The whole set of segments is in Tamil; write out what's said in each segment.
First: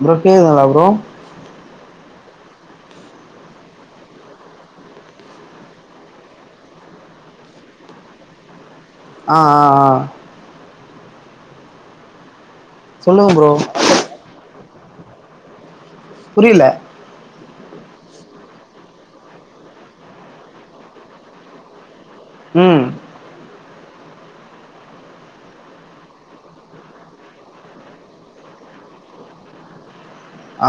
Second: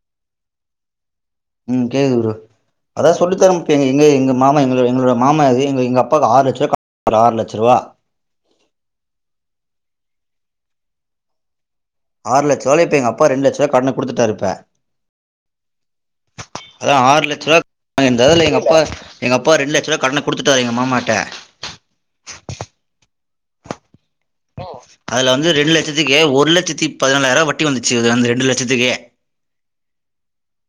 ப்ரோ கேக்குதுங்ளா ப்ரோ ம் கேக்குது ப்ரோ அதா சொல்லி தரம்ப்பு எங்க எங்க மாமா எங்க எங்களோட மாமா அது எங்க எங்க அப்பாக்கு ஆறு லட்சருவா க ஒரு ஆறுலட்சருவா அ அ அ‌ ஆறு லட்சருவால்ல இப்ப எங்க அப்பா சொல்லுங்க ரெண்டு ப்ரோ லட்சருவா கட்ன குடுத்துட்டாரு இப்ப புரியல அதா ஆறு லட்சருவா அ இந்தர்ல எங்க அப்பா எங்க அப்பா ரெண்டு லட்சருவா கடன குடுத்துட்டாரு எங்க மாமாட்ட ம் ம் அதுல வந்து ரெண்டு லச்சத்துக்கே ஒரு லச்சத்தி பதினாலாயிரவா வட்டி வந்துச்சி அந்த ரெண்டு லடச்சத்துக்கே [inaudible] அ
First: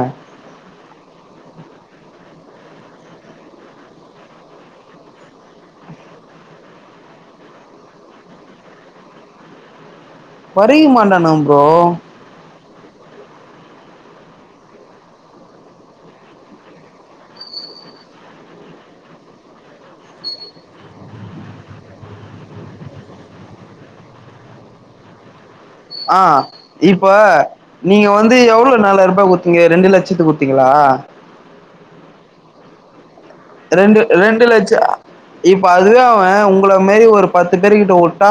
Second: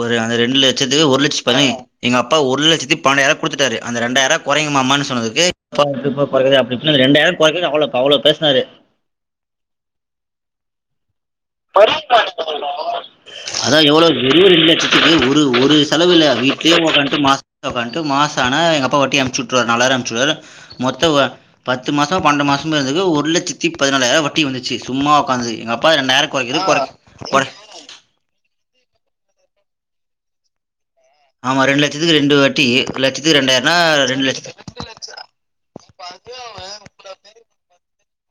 ஒரு அந்த ரெண்டுல சதுக்கு ஒரு லட்ச பதனே எங்க அப்பா ஒரு லட்சத்தி பனன்டாயிரா குடுத்துட்டாரு அந்த டெண்டாயிரா கொறைங்க மாமானு சொன்னதுக்கு ஹ ஹ இப் ப குறக்குது அப்படி [unintelligible] அப்டி இப்டின்னாரு ரெண்டாயிரோ கொறைக்கேல அவ்ளோ அவ்ளோ பேஸ்னாரு கொறயுமாட்டாணா ப்ரோ [unintelligible] அதா எவ்வளவு வெரியு ரெண்டு லச்சத்துக்கு ஒரு ஒரு செலவுல்ல வீட்யே ஒக்கான்ட்டு மாசத்த ஒக்கான்ட்டு மாஸ் ஆன எங்க அப்பா வட்டி அம்ச்சி வுட்டுவாரு நலாயிரோ அம்ச்சி வுடுவாரு மொத்த அ பத்து மாசோ பன்னெண்டு மாசமோ இருந்தது ஒரு லட்ச் சித்திக் பதினாலாயிரவா வட்டி வந்துச்சி சும்மா ஒக்காந்தது எங்க அப் அ இப்ப நீங்க வந்து எவ்ளோ நாலாயிருபா குத்தீங்க ரெண்டுலட்சத்துக் குத்தீங்ளா ஆமா ரெண்டு லட்சத்துக்கு ரெண்டு வாட்டி லட்ச் ரெண்டு ரெண்டு லட்ச அ இப்ப அதுவே அவ உங்கள மேரி ஒரு பத்து பேரு கிட்ட ஒட் றா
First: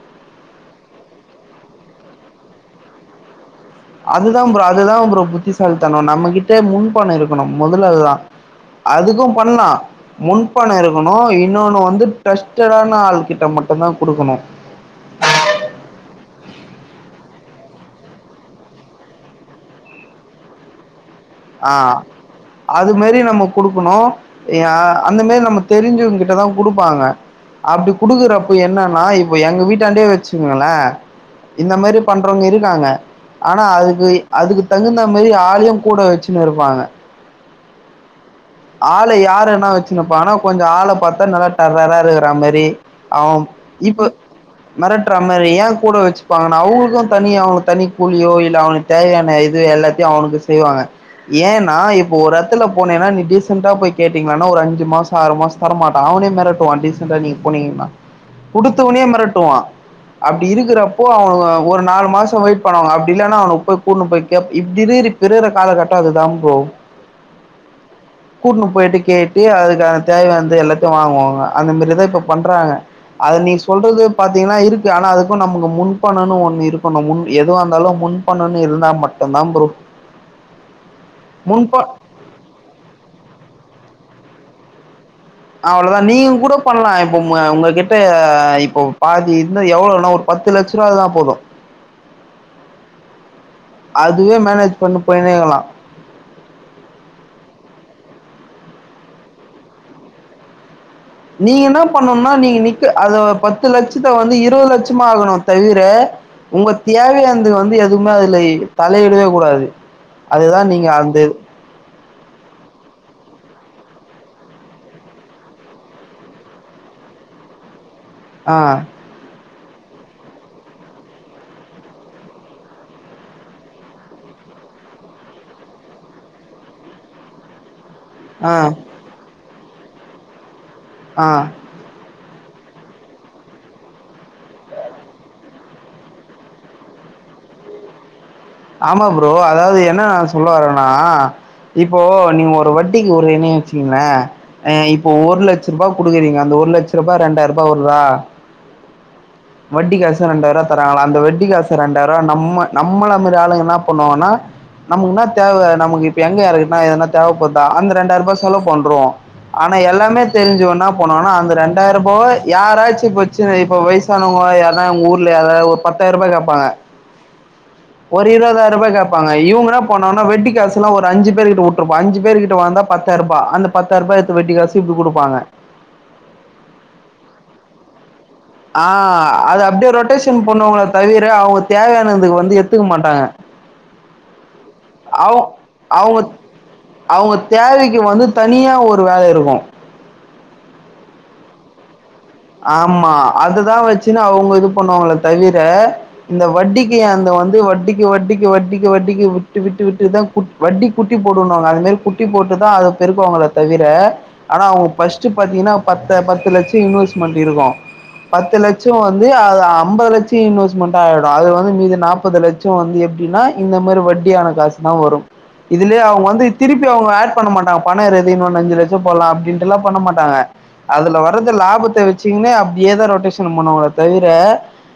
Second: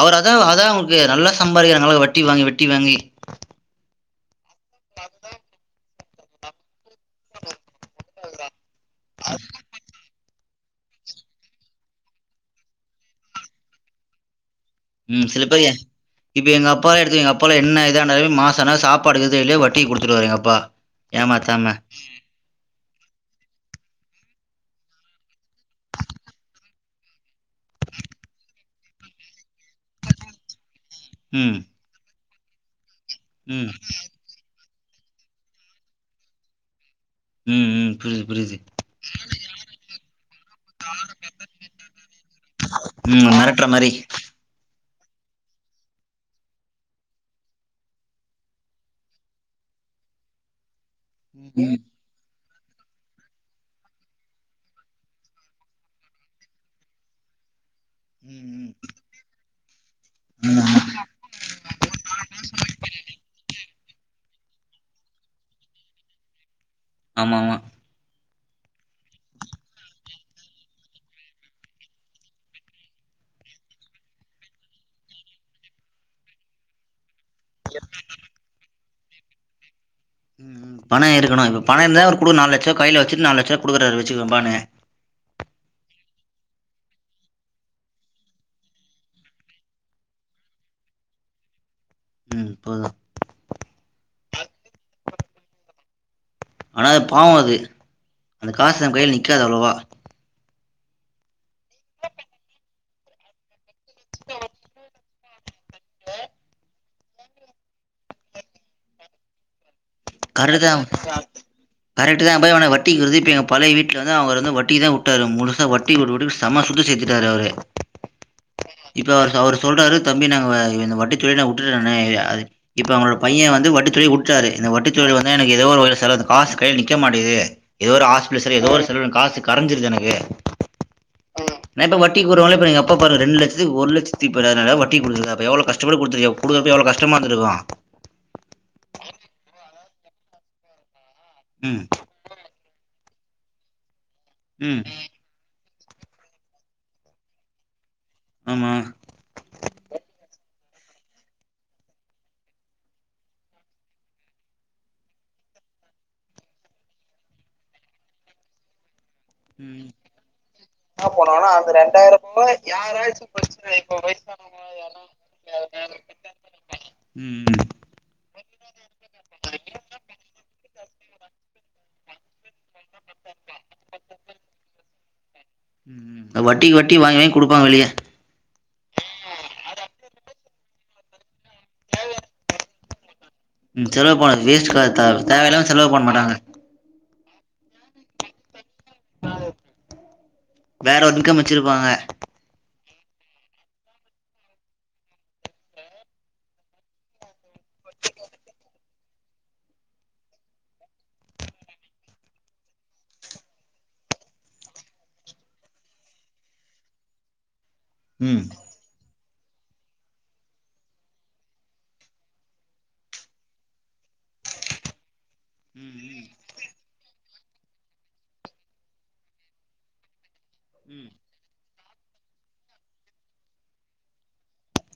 அவர் அதா அதா கேக்குற நல்லா சம்பாதிக்கிறாங்க வட்டி வாங்கி வட்டி வாங்கி அதுதா ப்ரோ அதுதா ப்ரோ புத்திசாலிதனோ நம்மகிட்ட முன்பணோ இருக்கணு முதல்ல அதுதா அதுக்கு பண்லா முன்பணோ இருக்கணு இன்னொன்னு வந்து ட்ரஸ்டடான ஆள்கிட்ட மட்டுந்தா குடுக்கணு ம் சிலப்பேரு எ இப்ப எங்கப்பா எடுத்துக்க எங்க அப்பாலா என்ன இது ஆனாலு மாசனா சாப்பாடுக்கு இருக்குதோ இல்லியோ வட்டிக்கு குடுத்துடுவாரு எங்க அப்பா ஏமாத்தாம ஆ அது மேரி நம்ம குடுக்கணு ஏ அந்த மேரி நம்ம தெரிஞ்சவங்கிட்டதா குடுப்பாங்க அப்டி குடுக்கற அப் இப்ப என்னன்னா இப்ப எங்க வீட்டாண்டேயே எச்சிக்கங்களே ம் இந்த மாரி பண்றவங்க இருக்காங்க ஆனா ம் அதுக்கு அதுக்கு தகுந்த மேரி ஆளையு கூட வெச்சின்னு இருப்பாங்க ம் ம் புரிது ஆள யாருன்னா வெச்சின்னுப்பானா கொஞ்சோ ஆள பாத்தா நல்லா டேரரா இருக்குற மேரி அவுங் மெட்ற மாரி மெரட்ற மாரி ஏ கூட வெச்சிப்பாங்கன்னா அவுங்களுக்கு தனி அவுனு தனி கூலியோ இல்ல அவுனுக் தேவயான இது எல்லாத்தயு அவனுக்கு செய்வாங்க ம் ஏன்னா இப்ப ஒரு எட்த்துல போனேன்னா நீ டீஸ் செண்டா போய் கேட்டீங்னானா ஒரு ஐஞ்சி மாசோ ஆறு மாசோ தர மாட்ட அவனையே மெரட்டுவா டிசெண்டா நிங் போனீங்கின்னா ம் குடுத்தவுனியோ மெரட்டுவா அப்டி ம் இருக்குறப்போ அவனுங்க ஒரு நாலு மாசோ வெயிட் பண்ணுவாங்க அப்டி இல்லன்னா அவன போய்க் கூட்னு போய் கேப் இப்டி இருக்குது இப்ப இருக்குற காலகட்டோ அதுதா ப்ரோ ஆமாமா கூட்னு போயிட்டு கேட்டு அதுக்கான தேவையான்த எல்லாத்த வாங்குவாங்க அந்த மேர்லதா இப்ப பண்றாங்க அது நீ சொல்றது பாத்தீங்கன்னா இருக்கு ஆனா அதுக்கு நமக்கு முன்பணோன்னு ஒண்ணு இருக்கனு முன் எதுவாந்தாலு முன் பணோன்னு இருந்தா மட்டுந்தா ப்ரோ பணோ இருக்கணு இப்போ பணோ முன்ப இருந்தா ஒரு குழு நாலு லட்சோ கையில வ ச்சுட்டு நாலு லட்ச குடுக்குறாரு வச்சுக்கபானு அவ்ளோதா நீங்க கூட பண்லா இப்ப ம் உங்ககிட்ட இப்ப பாதி இன்னு எவ்வளவுனா ஒரு பத் பத்து லட்ச ரூவா இருந்தா போது ம் போது அதுவே மேனேஜ் பண்ணு போய்னேருக்கலா ஆனா அது பாவோ அது அந்த காசு நம் கைல நிக்காது அவ்ளவா நீங்க என்ன பண்ணுனா நீங்க நிக்க அத பத்து லட்சத்த வந்து இருவது லட்ச மாக்கணு தவிர உங்க தேவையானந்த வந்து எதுவுமே அதுல தலையிடவே கூடாது அதுதான் கரக்ட்தா நீங்க அந்த கரெக்ட்தா பா ஆனா வட்டிக்கு விட்றது எங்க பழைய வீட் ட்டுலருந்து அவர் வந்து வட்டிக்குதா விட்டாரு முழுசா வட்டிக்கு விட்டுட்டு செம சொத்து சேத்துட்டாரு அவரு ஆ இப்ப அவரு அவர் சொல்றாரு தம்பி நா இந்த வட்டி தொழிலே உட்டுட்ட நானு இப்ப அவுங்களோட பைய வந்து வட்டி தொழில் உட்டாரு இந்த வட்டித் தொழில வந்து எனக்கு எதோ ஒரு வகைல செலவு இந்த காசு கையில நிக்க மாட்டிங்குது எதோ ஒரு ஆ ஹாஸ்பிட்டல் எதோ ஒரு செலவுல காசு கரைஞ்சிருது எனக்கு ஆ நா இப்ப வட்டிக் இப்ப ஒருவேல இப்ப எங்க அப்பா பாரு ரெண்டு லட்சத்துக்கு ஒரு லட்சத்தி பதினாறாயிரூவா வட்டிக்கு குடுத்துருக்காரு அப்ப எவ்ளோ கஷ்டப்பட்டு குடுத்துருக்கு குடுக்குறப்ப எவ்ளோ கஷ்டமா இரு தருவா ஆமா ப்ரோ அதாவது என்ன நா சொல்ல வரேன்னா ம் இப்போ நீங்க ஒரு வட்டிக் உட்றேனே வச்சுக்கோங்களே ம் இப்ப ஒரு லட்ச ரூபா குடுக்குறீங்க அந்த ஒரு லட்ச ரூபா ரெண்டாய ரூபா ரூவா ஆமா வட்டி காசு ரெண்டாயிர தராங்களா அந்த வட்டி காசு ரெண்டாயிர ரூவா நம்ம நம்மள மாரி ஆளுங்க என்ன பண்ணுவாங்கன்னா நமக்குன்னா தேவை நமக்கு இப்ப எங்க யாருக்குன்னா எதனா தேவைப்படுதா அந்த ரெண்டாயிர ரூபா செலவு பண்ருவோ ஆனா ம் எல்லாமே தெரிஞ்சவ என்ன பண்ணுவான்னா அந்த ரெண்டாயிர ரூபாவ யாராச்சு இப்ப வச்சிருக்க இப்ப வயசான அவுங்கள யாருனா உங்க ஊர்ல யாராவது ஒரு பத்தாயிர ரூபா கேப்பாங்க ம் ம் ஒரு இருவதாயிர ரூபா கேப்பாங்க இவுங்க என்ன பண்ணுவாங்கன்னா வட்டிக்காசுல்லா ஒரு அஞ்சு பேர்கிட்ட உட்டுருப்பா அஞ்சு பேர்கிட்ட வந்தா பத் பத்தாய ரூபா அந்த பத்தாய ரூபா எடுத்து வட்டி காச இப்டி குடுப்பாங்க ம் வட்டிக்கு வட்டி வாங்கி வாங்கி குடுப்பாங்க வெளிய ஆ அத அப்டியே ரொட்டேஷன் பண்ணவாங்களே தவிர அவுங்க தேவையானதுக்கு வந்து எடுத்துக்க மாட்டாங்க ம் செலவு போனது வேஸ்ட் காஸ் த தேவையில்லாம செலவு பண்ண மாட்டாங்க அவுங்க தேவைக்கு வந்து தனியா ஒரு வேலை இருக்கும் வேற ஒரு இன்கம் வெச்சிருப்பாங்க ஆமா அதுதா வெச்சுன்னு அவுங்க இது பண்ணுவாங்களே தவிர இந்த வட்டிக்கு அந்த வந்து வட்டிக்கு வட்டிக்கு வட்டிக்கு வட்டிக்கு விட்டு விட்டு விட்டுதா குட் வட்டி குட்டி போடுனுவாங்க அதுமாரி குட்டி போட்டுதா தா அத பெருக்குவாங்களே தவிர ஆனா அவுங்க ஃபஸ்ட் பாத்தீங்கன்னா பத்து பத்து லட்ச இன்வெஸ் மட்டிருக்கோ ம் பத்து லட்சோ வந் ந்து அது அம்பது லட்சோ இன்வெஸ்ட்மெண்ட் ஆயிடு அது வந்து மீது நாப்பது லட்சோ வந்து எப்டின்னா இந்த மாரி வட் ட்டியான காசுனா வரு இதுலயே ம் அவுங்க வந்து திருப்பி அவுங்க ஆட் பண்ண மாட்டாங்க பண இருக்குது இன்னொனு அஞ்சு லட்சம் போடலா அப்டின்டுல்லா பண்ண மாட்டாங்க ம் அதுல வர்றது லாபத்தை வச்சீக்ன்னு அப்டியேதா ரொட்டேஷன் பண்ணுவாங்களே தவிர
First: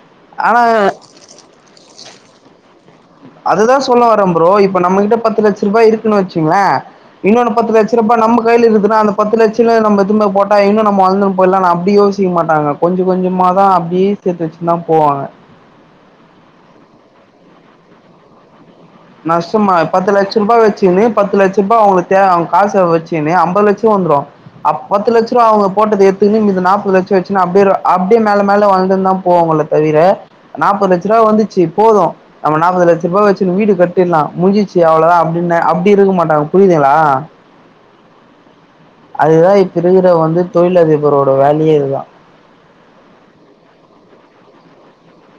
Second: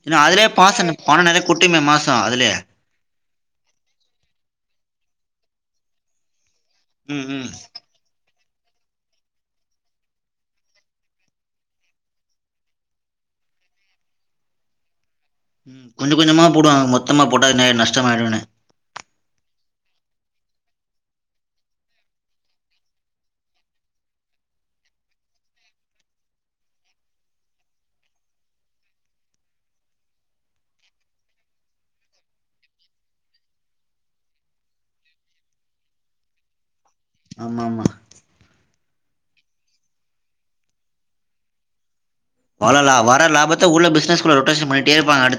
ஏன்னா அதுலயே ஆனா பாச பண நெறய கொட்டுமே மாசொ அதுலயே அதுதா சொல்ல வரே ப்ரோ இப்ப நம்ம கிட்ட பத்து லட்ச ரூபா இருக்குன்னு வச்சு கங்களே ம் ம் இன்னொன்னு பத்துலட்ச ரூபா நம்மக் கையில இருக்குதுன்னா அந்த பத்து லட்ச ரூவாய நம்ம எடுத்துன்னு போயி போட்டா இன்னு நம்ம வழந்துட்டு போய்டலானு அப்டி யோசிக்க மாட்டாங்க கொஞ்ச கொஞ்சமா அதா அப்டியே சேத்து வச்சுனுந்தா போவாங்க கொஞ்சோ கொஞ்சமா போடுவாங்க மொத்தமா போட்டா இது நஷ்டமாயிடூன்னு நஷ்டமா பத்து லட்ச ரூபா வச்சுனு பத்து லட்ச ரூபா அவுங்களுக்கு தேவ அவுங்க காச வச்சுனு அம்பது லட்சரூவா வந்துரு அப் பத்து லட்ச ரூவா அவுங்க போட்டது எடுத்துன்னு மித நாப்பது லட்சோ வச்சின்னு அப்டியே அப்டியே மேல மேல வளந்துனு தா போவோ உள்ள தவிர நாப்பது லட்ச ரூவா வந்துச்சு போது நம்ம நாப்பது லட்ச ரூபா வெச்சுனு வீடு கட் தின்னா முட்ஞ்சுச்சு அவ்ளோதா அப்டின்னு அப்டி இருக்க மாட்டாங்க புரியுதுங்ளா ஆமாம்மா அதுதா இப்ப இருக்கிற வந்து தொழிலதிபரோட வேலையே இதுதா வலலா வர லாபத்த உள்ள பிஸ்னஸ்க்குள்ள ரொட்டேஷன் பண்ணிட்டே இருப்பாங்க அடுத்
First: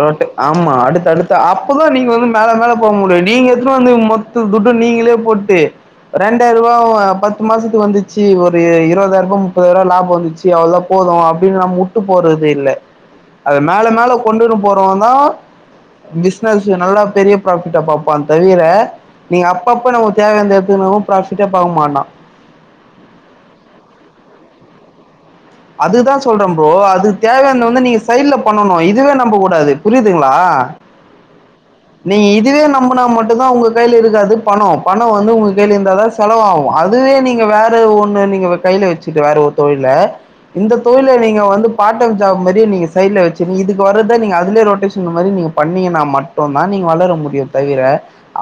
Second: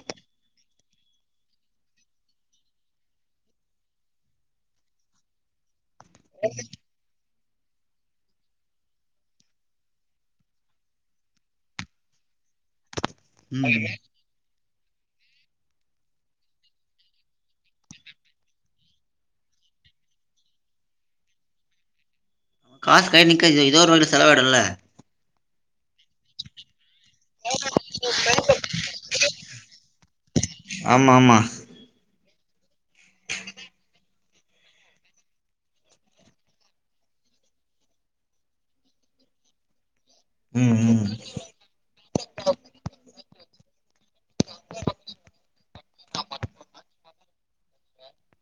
ரொட்டு ஆமா அடுத் தடுத்தா அப்பதா நீங்க வந்து மேல மேல போக முடியு நீங்க எட்த்துனு வந்து மொத்த துட்டு நீங்களே போட்டு ரெண்டாயிர்ரூவாவ பத் த்து மாசத்துக்கு வந்துச்சு ஒரு இருவதாயிர்ரூபா முப்பதாயிர்ரூபா லாப வந்துச்சு அவ்ளதா போது அப்டின்னு நம்ம வுட்டு போற தில்ல அத மேல ம் மேல கொண்டுன்னு போறவந்தா பிஸ்னஸு நல்லா பெரிய ப்ராஃபிட்டா பாப்பா தவிர நீங்க அப்பப்ப நமக்கு தேவயானத எட்த்துக்குனாலு ப்ராஃபிட்டே பாக்க மாட்டா காசு கைல நிக்காது எதோ எதோ ஒரு பக்கட்டு செலவாய்டுல்ல அதுதா சொல்றே ப்ரோ அதுக்கு தேவையானத வந்து நீங்க சைட்ல பண்ணனு இதுல நம்ப கூடாது புரியுதுங்ளா ஆமா ஆமா நீங்க இதுவே நம்புனா மட்டுந்தா உங்க கைல இருக்காது பணோ பணோ வந்து உங்க கைல இருந்தா தா செலவாகு அதுவே யே நீங்க வேற ஒன்னு நீங்க இப்ப கைல வச்சுட்டு வேற ஒரு தொழில இந்த ம் ம் தொழில நீங்க வந்து பார்ட் டைம் ஜாப் மாரியே நீங்க சைட்ல வச்சுருங் இதுக்கு வரது சார் நீங்க அதுலே ரொட்டேஷன் இந்த மாரி நீங்க பண்ணீங்கனா மட் நீங்க வளர முடியு தவிர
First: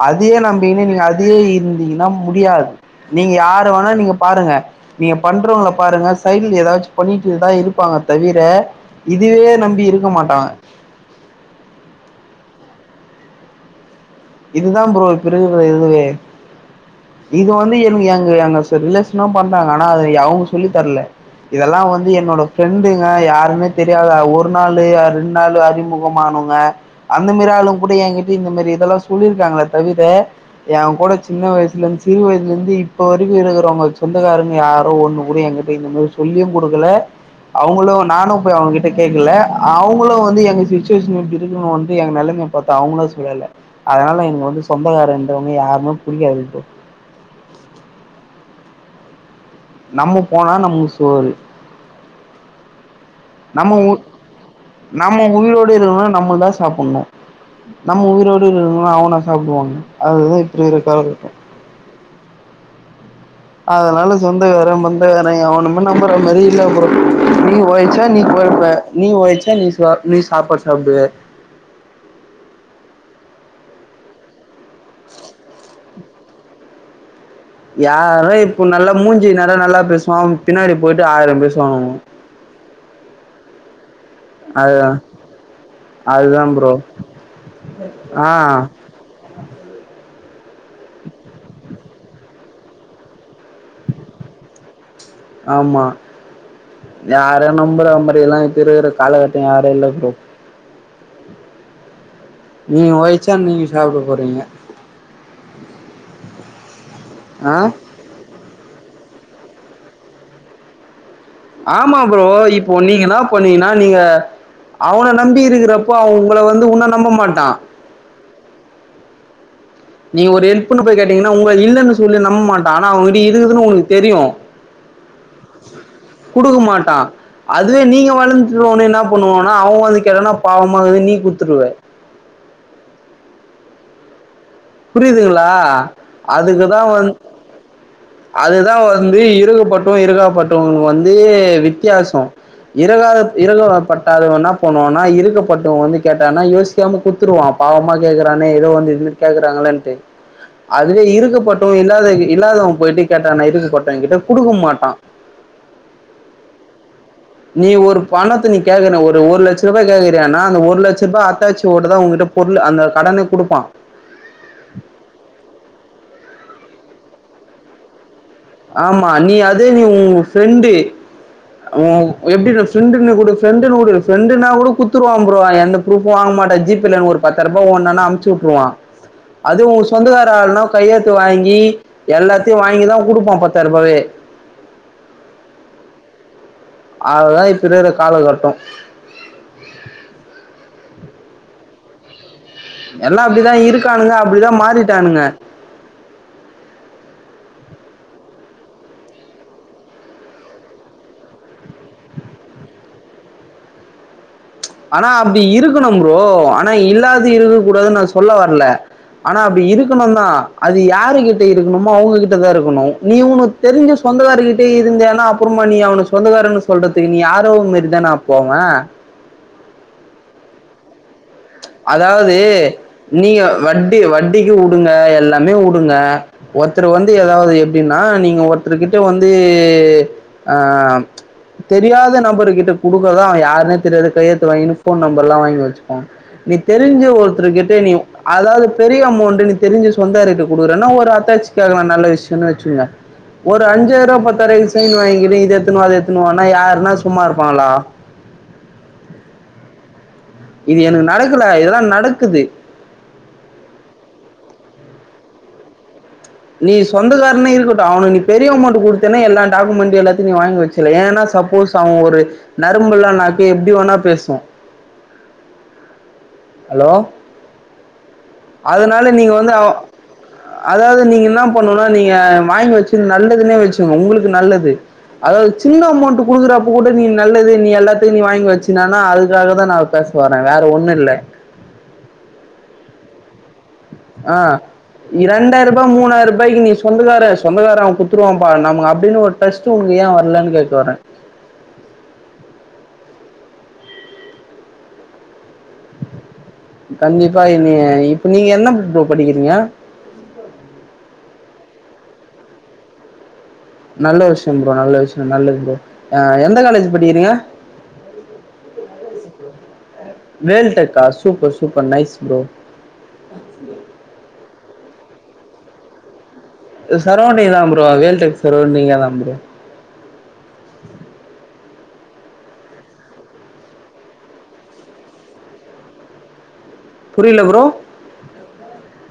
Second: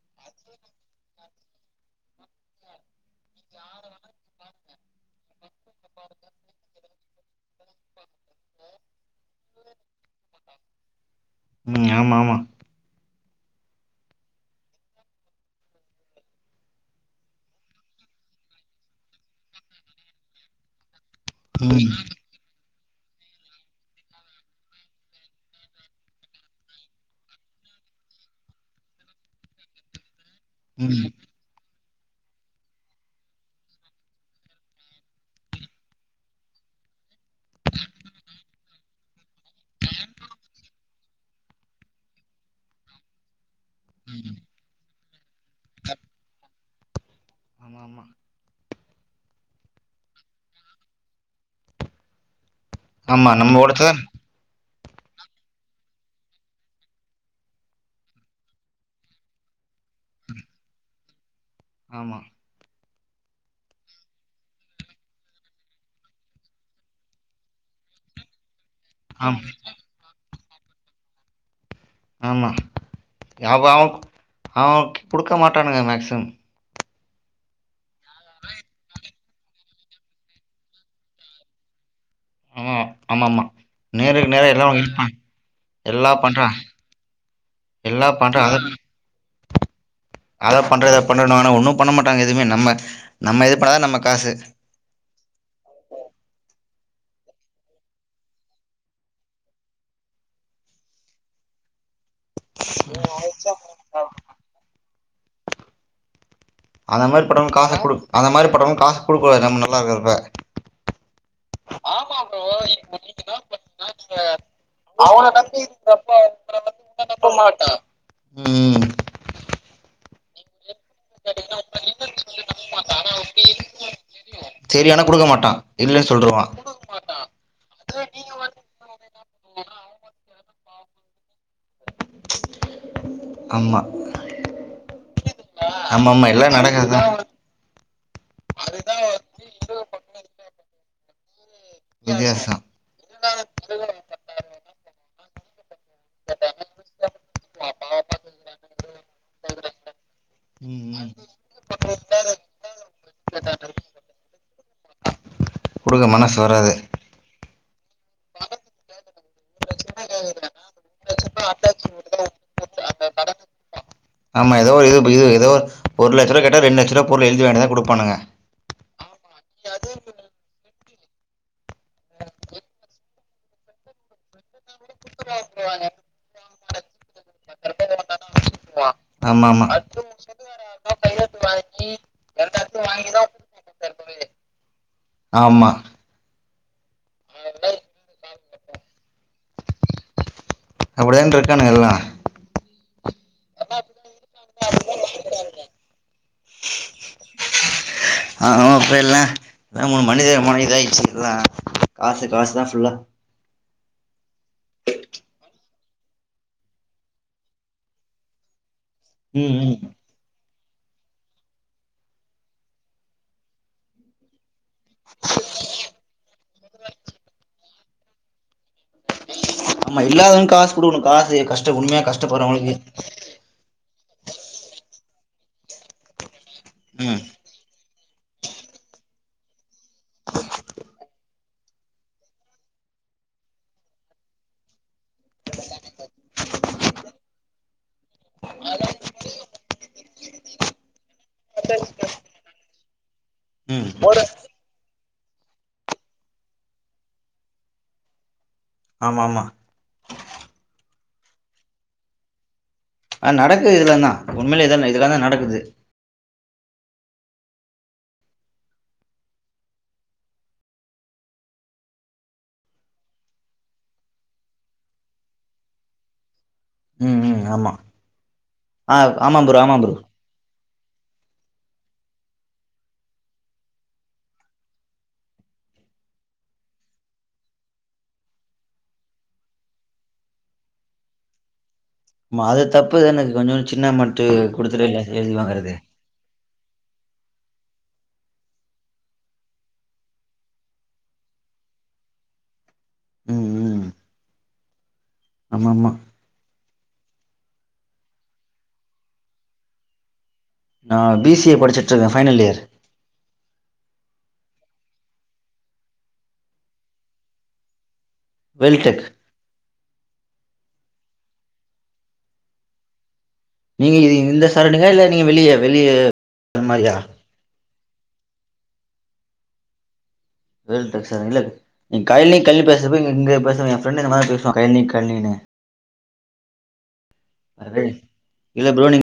அதையே நம்பிங்கினு நீங்க அதையே இருந்தீங்கனா முடியாது நீங்க யாரு வேணா நீங்க பாருங்க நீங்க பண்றவ்ங்கள பாருங்க சைடில் எதாச்சு பண்ணிட்டு தா இருப்பாங்க தவிர இதுவே நம்பி இருக்க மாட்டா ம் ஆமாம்மா இதுதா ப்ரோ இப்ப இருக்கிற இதுவே இது வந்து என் எங்க எங்க சார் ரிலேஷனு பண்றாங்க ஆனா அது அவ்ங்க சொல்லி தர்ல இதெல்லா ம் வந்து என்னோட ஃப்ரெண்டுங்க யாருமே தெரியாதா ஒரு நாளு அ ரெண்டு நாளு அறிமுகமானவ்ங்க அந்த மாரிதா ஆளுங் கூட ஏங்கிட்ட இந்த மாரி இதெல்லா சொல்லிருக்காங்களே தவிர ம் ஏங்க்கூட சின்ன வயசுலருந்து சிறு வயதுலருந்து இப்ப வரைக்கு இருக்கிறவ்ங்க சொந்தக்காரங்க யாரோ ஒன்னு கூட எங்கிட்ட இந்த மாரி சொல்லியு குடுக்கல அவுங்களு நானு போய் அவ்ங்க கிட்ட கேக்கல அவ்ங்களு வந்து எங்க சுச்சுவேஷன் எப்டி இருக்குனு வந்து எங்க நெலம் மய பாத்து அவ்ங்களு சொல்லல அதனால எனக்கு வந்து சொந்தக்காரன்றவ்ங்க யாருமே புடிக்காது ப்ரோ ஆமா ஆமா நம்ம போனா நமக்கு சோறு ஆமா நம்ம ஓழச்சு நம்ம உயிரோடு இருக்கனுனா நம்மள் தா சாப்புட்ணு நம்ம உயிரோடு இருக்கனுனா அவனா சாப்டுவானுங்க அதுதா இப்டி இருக்கரவ்ங்களுக்கு ஆமா அதனால சொந்தகாரே பந்தகாரே எவனுமே நம்புற மாரி இல்ல ப்ரோ நீ ஓழச்சா நீ போ போழப்ப நீ ஆம் ஒழச்சா நீ சா நீ சாப்பாடு சாப்டுவ ஆமா யாவ் ஆவ் அவ குடுக்க மாட்டானுங்க மேக்சிம் யாரோ இப்போ நல்லா மூஞ்சி நேர நல்லா பேசுவா பின்னாடி போயிட்டு ஆயிர பேசுவானுங்க ஆமாம்மா நேருக்கு நேர எல்லா வந்து அதுதா நிப்பா எல்லா அதுதா பண்றா ப்ரோ எல்லா ஆ பண்றா அத அத பண்றே இத பண்றேணுவா ஆனா ஒன்னு பண்ண மாட்டாங்க எதுமே நம்ம நம்ம இது பண்ணாதா நம்மக் காசு யாரயு நம்புற மாரிலா இப்ப இருக்குற காலகட்ட யாரு இல்ல ப்ரோ நீங்க ஓழச்சா நீங்க சாப்ட போறீங்க அந்த மாரி பட்டவ்ங்களுக் ஆ காச குடுக் அந்த மாரி பட்டவ்ங்களுக்கு காசு குடுக்ககூடாது நம்ம நல்லா இருக்கிறப்ப ஆமா ப்ரோ இப்போ நீங்க என்னா பண்ணீங்னா நீங்க அவன நம்பி இருக்கிறப்போ அவ உங்கள வந்து உன்ன நம்ப மாட்டா ம் நீ ஒரு எல்ப் புன்னு போய் கேட்டீங்கன்னா உங்க இல்லன்னு சொல்லு நம்ப மாட்டா ஆனா அவகிட்ட இருக்குதுன்னு உங்களுக்கு தெரியு ட இல்ல சொ குடுக்க மாட்டா அதுவே நீங்க வளர்ந்துன என்ன பண்ணுவான்னா அவ வந்து கேட்டான்னா பாவ மாதிரி நீ குடுத்துருவ ஆமா புரியுதுங்களா ஆமா ஆமா எல்லா அதுக்குதா நடக்கறதா வந் அதுதா வந்து இருக்கப்பட்டவோ இருக்காப்பட்டவோ வந் அப்டே வித்தியாசோ இறகாத இறகப்பட்டாது வோண்ணா என்னா பண்ணுவானா இருக்க பட்டவங்க வந்து கேட்டாங்கன்னா யோசிக்காம குத்துருவோ பாவமா கேக்குறானே ஏதோ வந்து இது கேக்குறாங்களேன்ட்டு ம் அதுவே ம் இருக்கப்பட்டவ இல்லாத இல்லாதவன் போயிட்டு கேட்டனா இருக்கப்பட்டவன் கிட்ட குடுக்க மாட்டா குடுக்க மனசு வராது நீ ஒரு பணத்த நீ கேக்கறனே ஒரு ஒரு லட்ச ருபா கேக்குறயின்னா அந்த ஒரு லட்ச ரூபாய் அத்தாச்சி ஓட தா உங்கிட்ட பொருள் அந்த கடனு குடுப்பா த்துருவா கேட்டா ரெண்டு லட்ச ருவா பொருள எழுதி வாங்கிட்டு தா குடுப்பானுங்க ஆமா நீ அதே நீ உன் ஃப்ரெண்டு ஒ எப்டிடா ஃப்ரெண்ட்க்னா குடு பிரெண்ட்னு உடு பிரெண்ட்ன்னா கூட குத்துருவா ப்ரோ அவ எந்த ப்ரூஃப்வு வாங்க மாட்ட ஜிப்பேல எனக்கு ஒரு பத்தாயிர ருபா வோணன்னா அம்ச்சு வுட்டுருவா ஆமா அது ஆமா உங்க சொந்தக்கார ஆளுன்னா கையெழுத்து வாங்கி எல்லாத்தியு வாங்கி தா குடுப்போ பத்தாயிர ருபாவே ஆமா அதுதா இப்ப இருக்குற காலகட்டோ அப்டிதான் இருக்கானுங்க எல்லா எல்லா அப்டிதா இருக்கானுங்க அப்டிதா மாறிட்டானுங்க ஆமாப்பா எல்லா ஆமா மனித மனோ இதாயிடிச்சி காசு காசு தா ஃபுல்லா ஆனா அப்டி இருக்கணு ப்ரோ ஆனா இல்லாது இருக்க கூடாதுன்னு நா சொல்ல வரல ஆனா ம் அப்டி ம் இருக்கணு தா அது யாரு கிட்ட இருக்கணுமோ அவுங்ககிட்ட தா இருக்கணு நீ உனக் தெரிஞ்ச சொந்தகாரங்ககிட்ட இருந்தயின்னா அப்றோ இப்ப நீ அவன சொந்தக்காரன்னு சொல்றதுக்கு நீ யாரோ ஒரு மாறி தான அப்போ அவ ஆமா இல்லாதவனுக்கு காசு குடுக்கணு காசு கஷ்ட உண்மையா அதாவது கஷ்டப்படுறவங்களுக்கு நீங்க வட் நீங்க வட்டிக்கு உடுங்க எல்லாமே உடுங்க ஒருத்தர வந்து ம் ஏதாவது எப்டின்னா நீங்க ஒருத்தரு கிட் வந்து அஹ் தெரியாத நபர் கிட்ட குடுக்கதா அவ யாருனே தெரியாது கையெழுத்து வாங்கினு ஃபோன் நம்பர் எல்லா வாங்கி வச்சுப்போ நீ தெரிஞ்ச ஒருத்தரு கிட்ட நீ அதாவது பெரிய அமௌண்ட்ன்னு தெரிஞ்சி சொந்தாரட்ட குடுக்குறனா ஒரு அத்தாச்சி கேக்கலா நல்ல விஷயம்ன்னு வச்சுக்குங்க ஒரு ம் அஞ்சாயிருவா பத்தாயிர ருவாய்க்கு சைன் வாங்கின்னு இத எடுத்துனு வா அத எடுத்துனு வான்னா யாருனா சும்மா இருப்பாங்களா ஆமா ஆமா இது எனக்கு நடக்கல இதெல்லா நடக்குது ஆ நடக்குது இதுல தா உண்மையிலயே இத இதுல தா நடக்குது நீ சொந்தக்காரனே இருக்கட்டு அவனுக்கு நீ பெரிய அமௌண்ட் குடுத்தன்னா எல்லா டாக்குமெண்ட்டையு எல்லாத்தையு நீ வாங்கி வச்சுரு ஏன்னா சப்போஸ் அவ ஒரு நரம்பு பில்லா நாக்கு எப்டி வேணா பேசு ஹலோ ம் ம் ஆமா ஆ அதனால நீங்க ஆமா வந்து ப்ரோ அவ ஆமா ப்ரோ அதாவது நீங்க என்ன பண்ணும்னா நீங்க வாங்கி வச்சது நல்லதுன்னே வச்சுங்க உங்களுக்கு நல்லது அதாவது சின்ன அமௌண்ட் குடுக்கறப்ப கூட நீ நல்லது நீ எல்லாத்தையு நீ வாங்கி வச்சுநானா அதுக்காக தா நான் பேச வர வேற ஒண்ணு இல்ல ம்மா அது தப்புதான கொஞ்சோனு ஆஹ் நீ ரெண்டாயிருபா மூணாயிருபாய்க்கு நீ சொந்தக்கார சொந்தகார அவ குத்துருவாம்ப்பா நமுக் அப்டினு ஒரு டஸ்ட்டு உனுக் ஏ வர்லன்னு கேக்கு வரே ம் ம் ஆமா ஆமா கண்டிப்பா என்னிய இப்ப நீங்க என்ன புக் பா படிக்கிறீங்க நா பி சி ஏ படிச்சிட்ருக்க ஃபைனல் இயர் நல்ல விஷ்யம் ப்ரோ நல்ல விஷ்ய நல்லது ப்ரோ அ எந்த காலேஜ் படிக்கிறிங்க வேல்டெக் வேல்டெக்கா சூப்பர் சூப்பர் நைஸ் ப்ரோ நீங்க இது இந்த சரோண்டிங்கா இல்ல நீங்க வெளிய வெளிய அந்த மாரியா இது சரோண்டிங் தா ப்ரோ வேல்டெக் சரோண்டிங் அதா ப்ரோ வேல்டெக் சர இல்லல் நீ கைலே கல்லு பேசப்ப இங்கு இங்க பேசவ எ ஃப்ரெண்டு இந்த மாய பேஸ்வா கைனி கன்னினு புரியல ப்ரோ அ ரெடி இல்ல ப்ரோ நீங்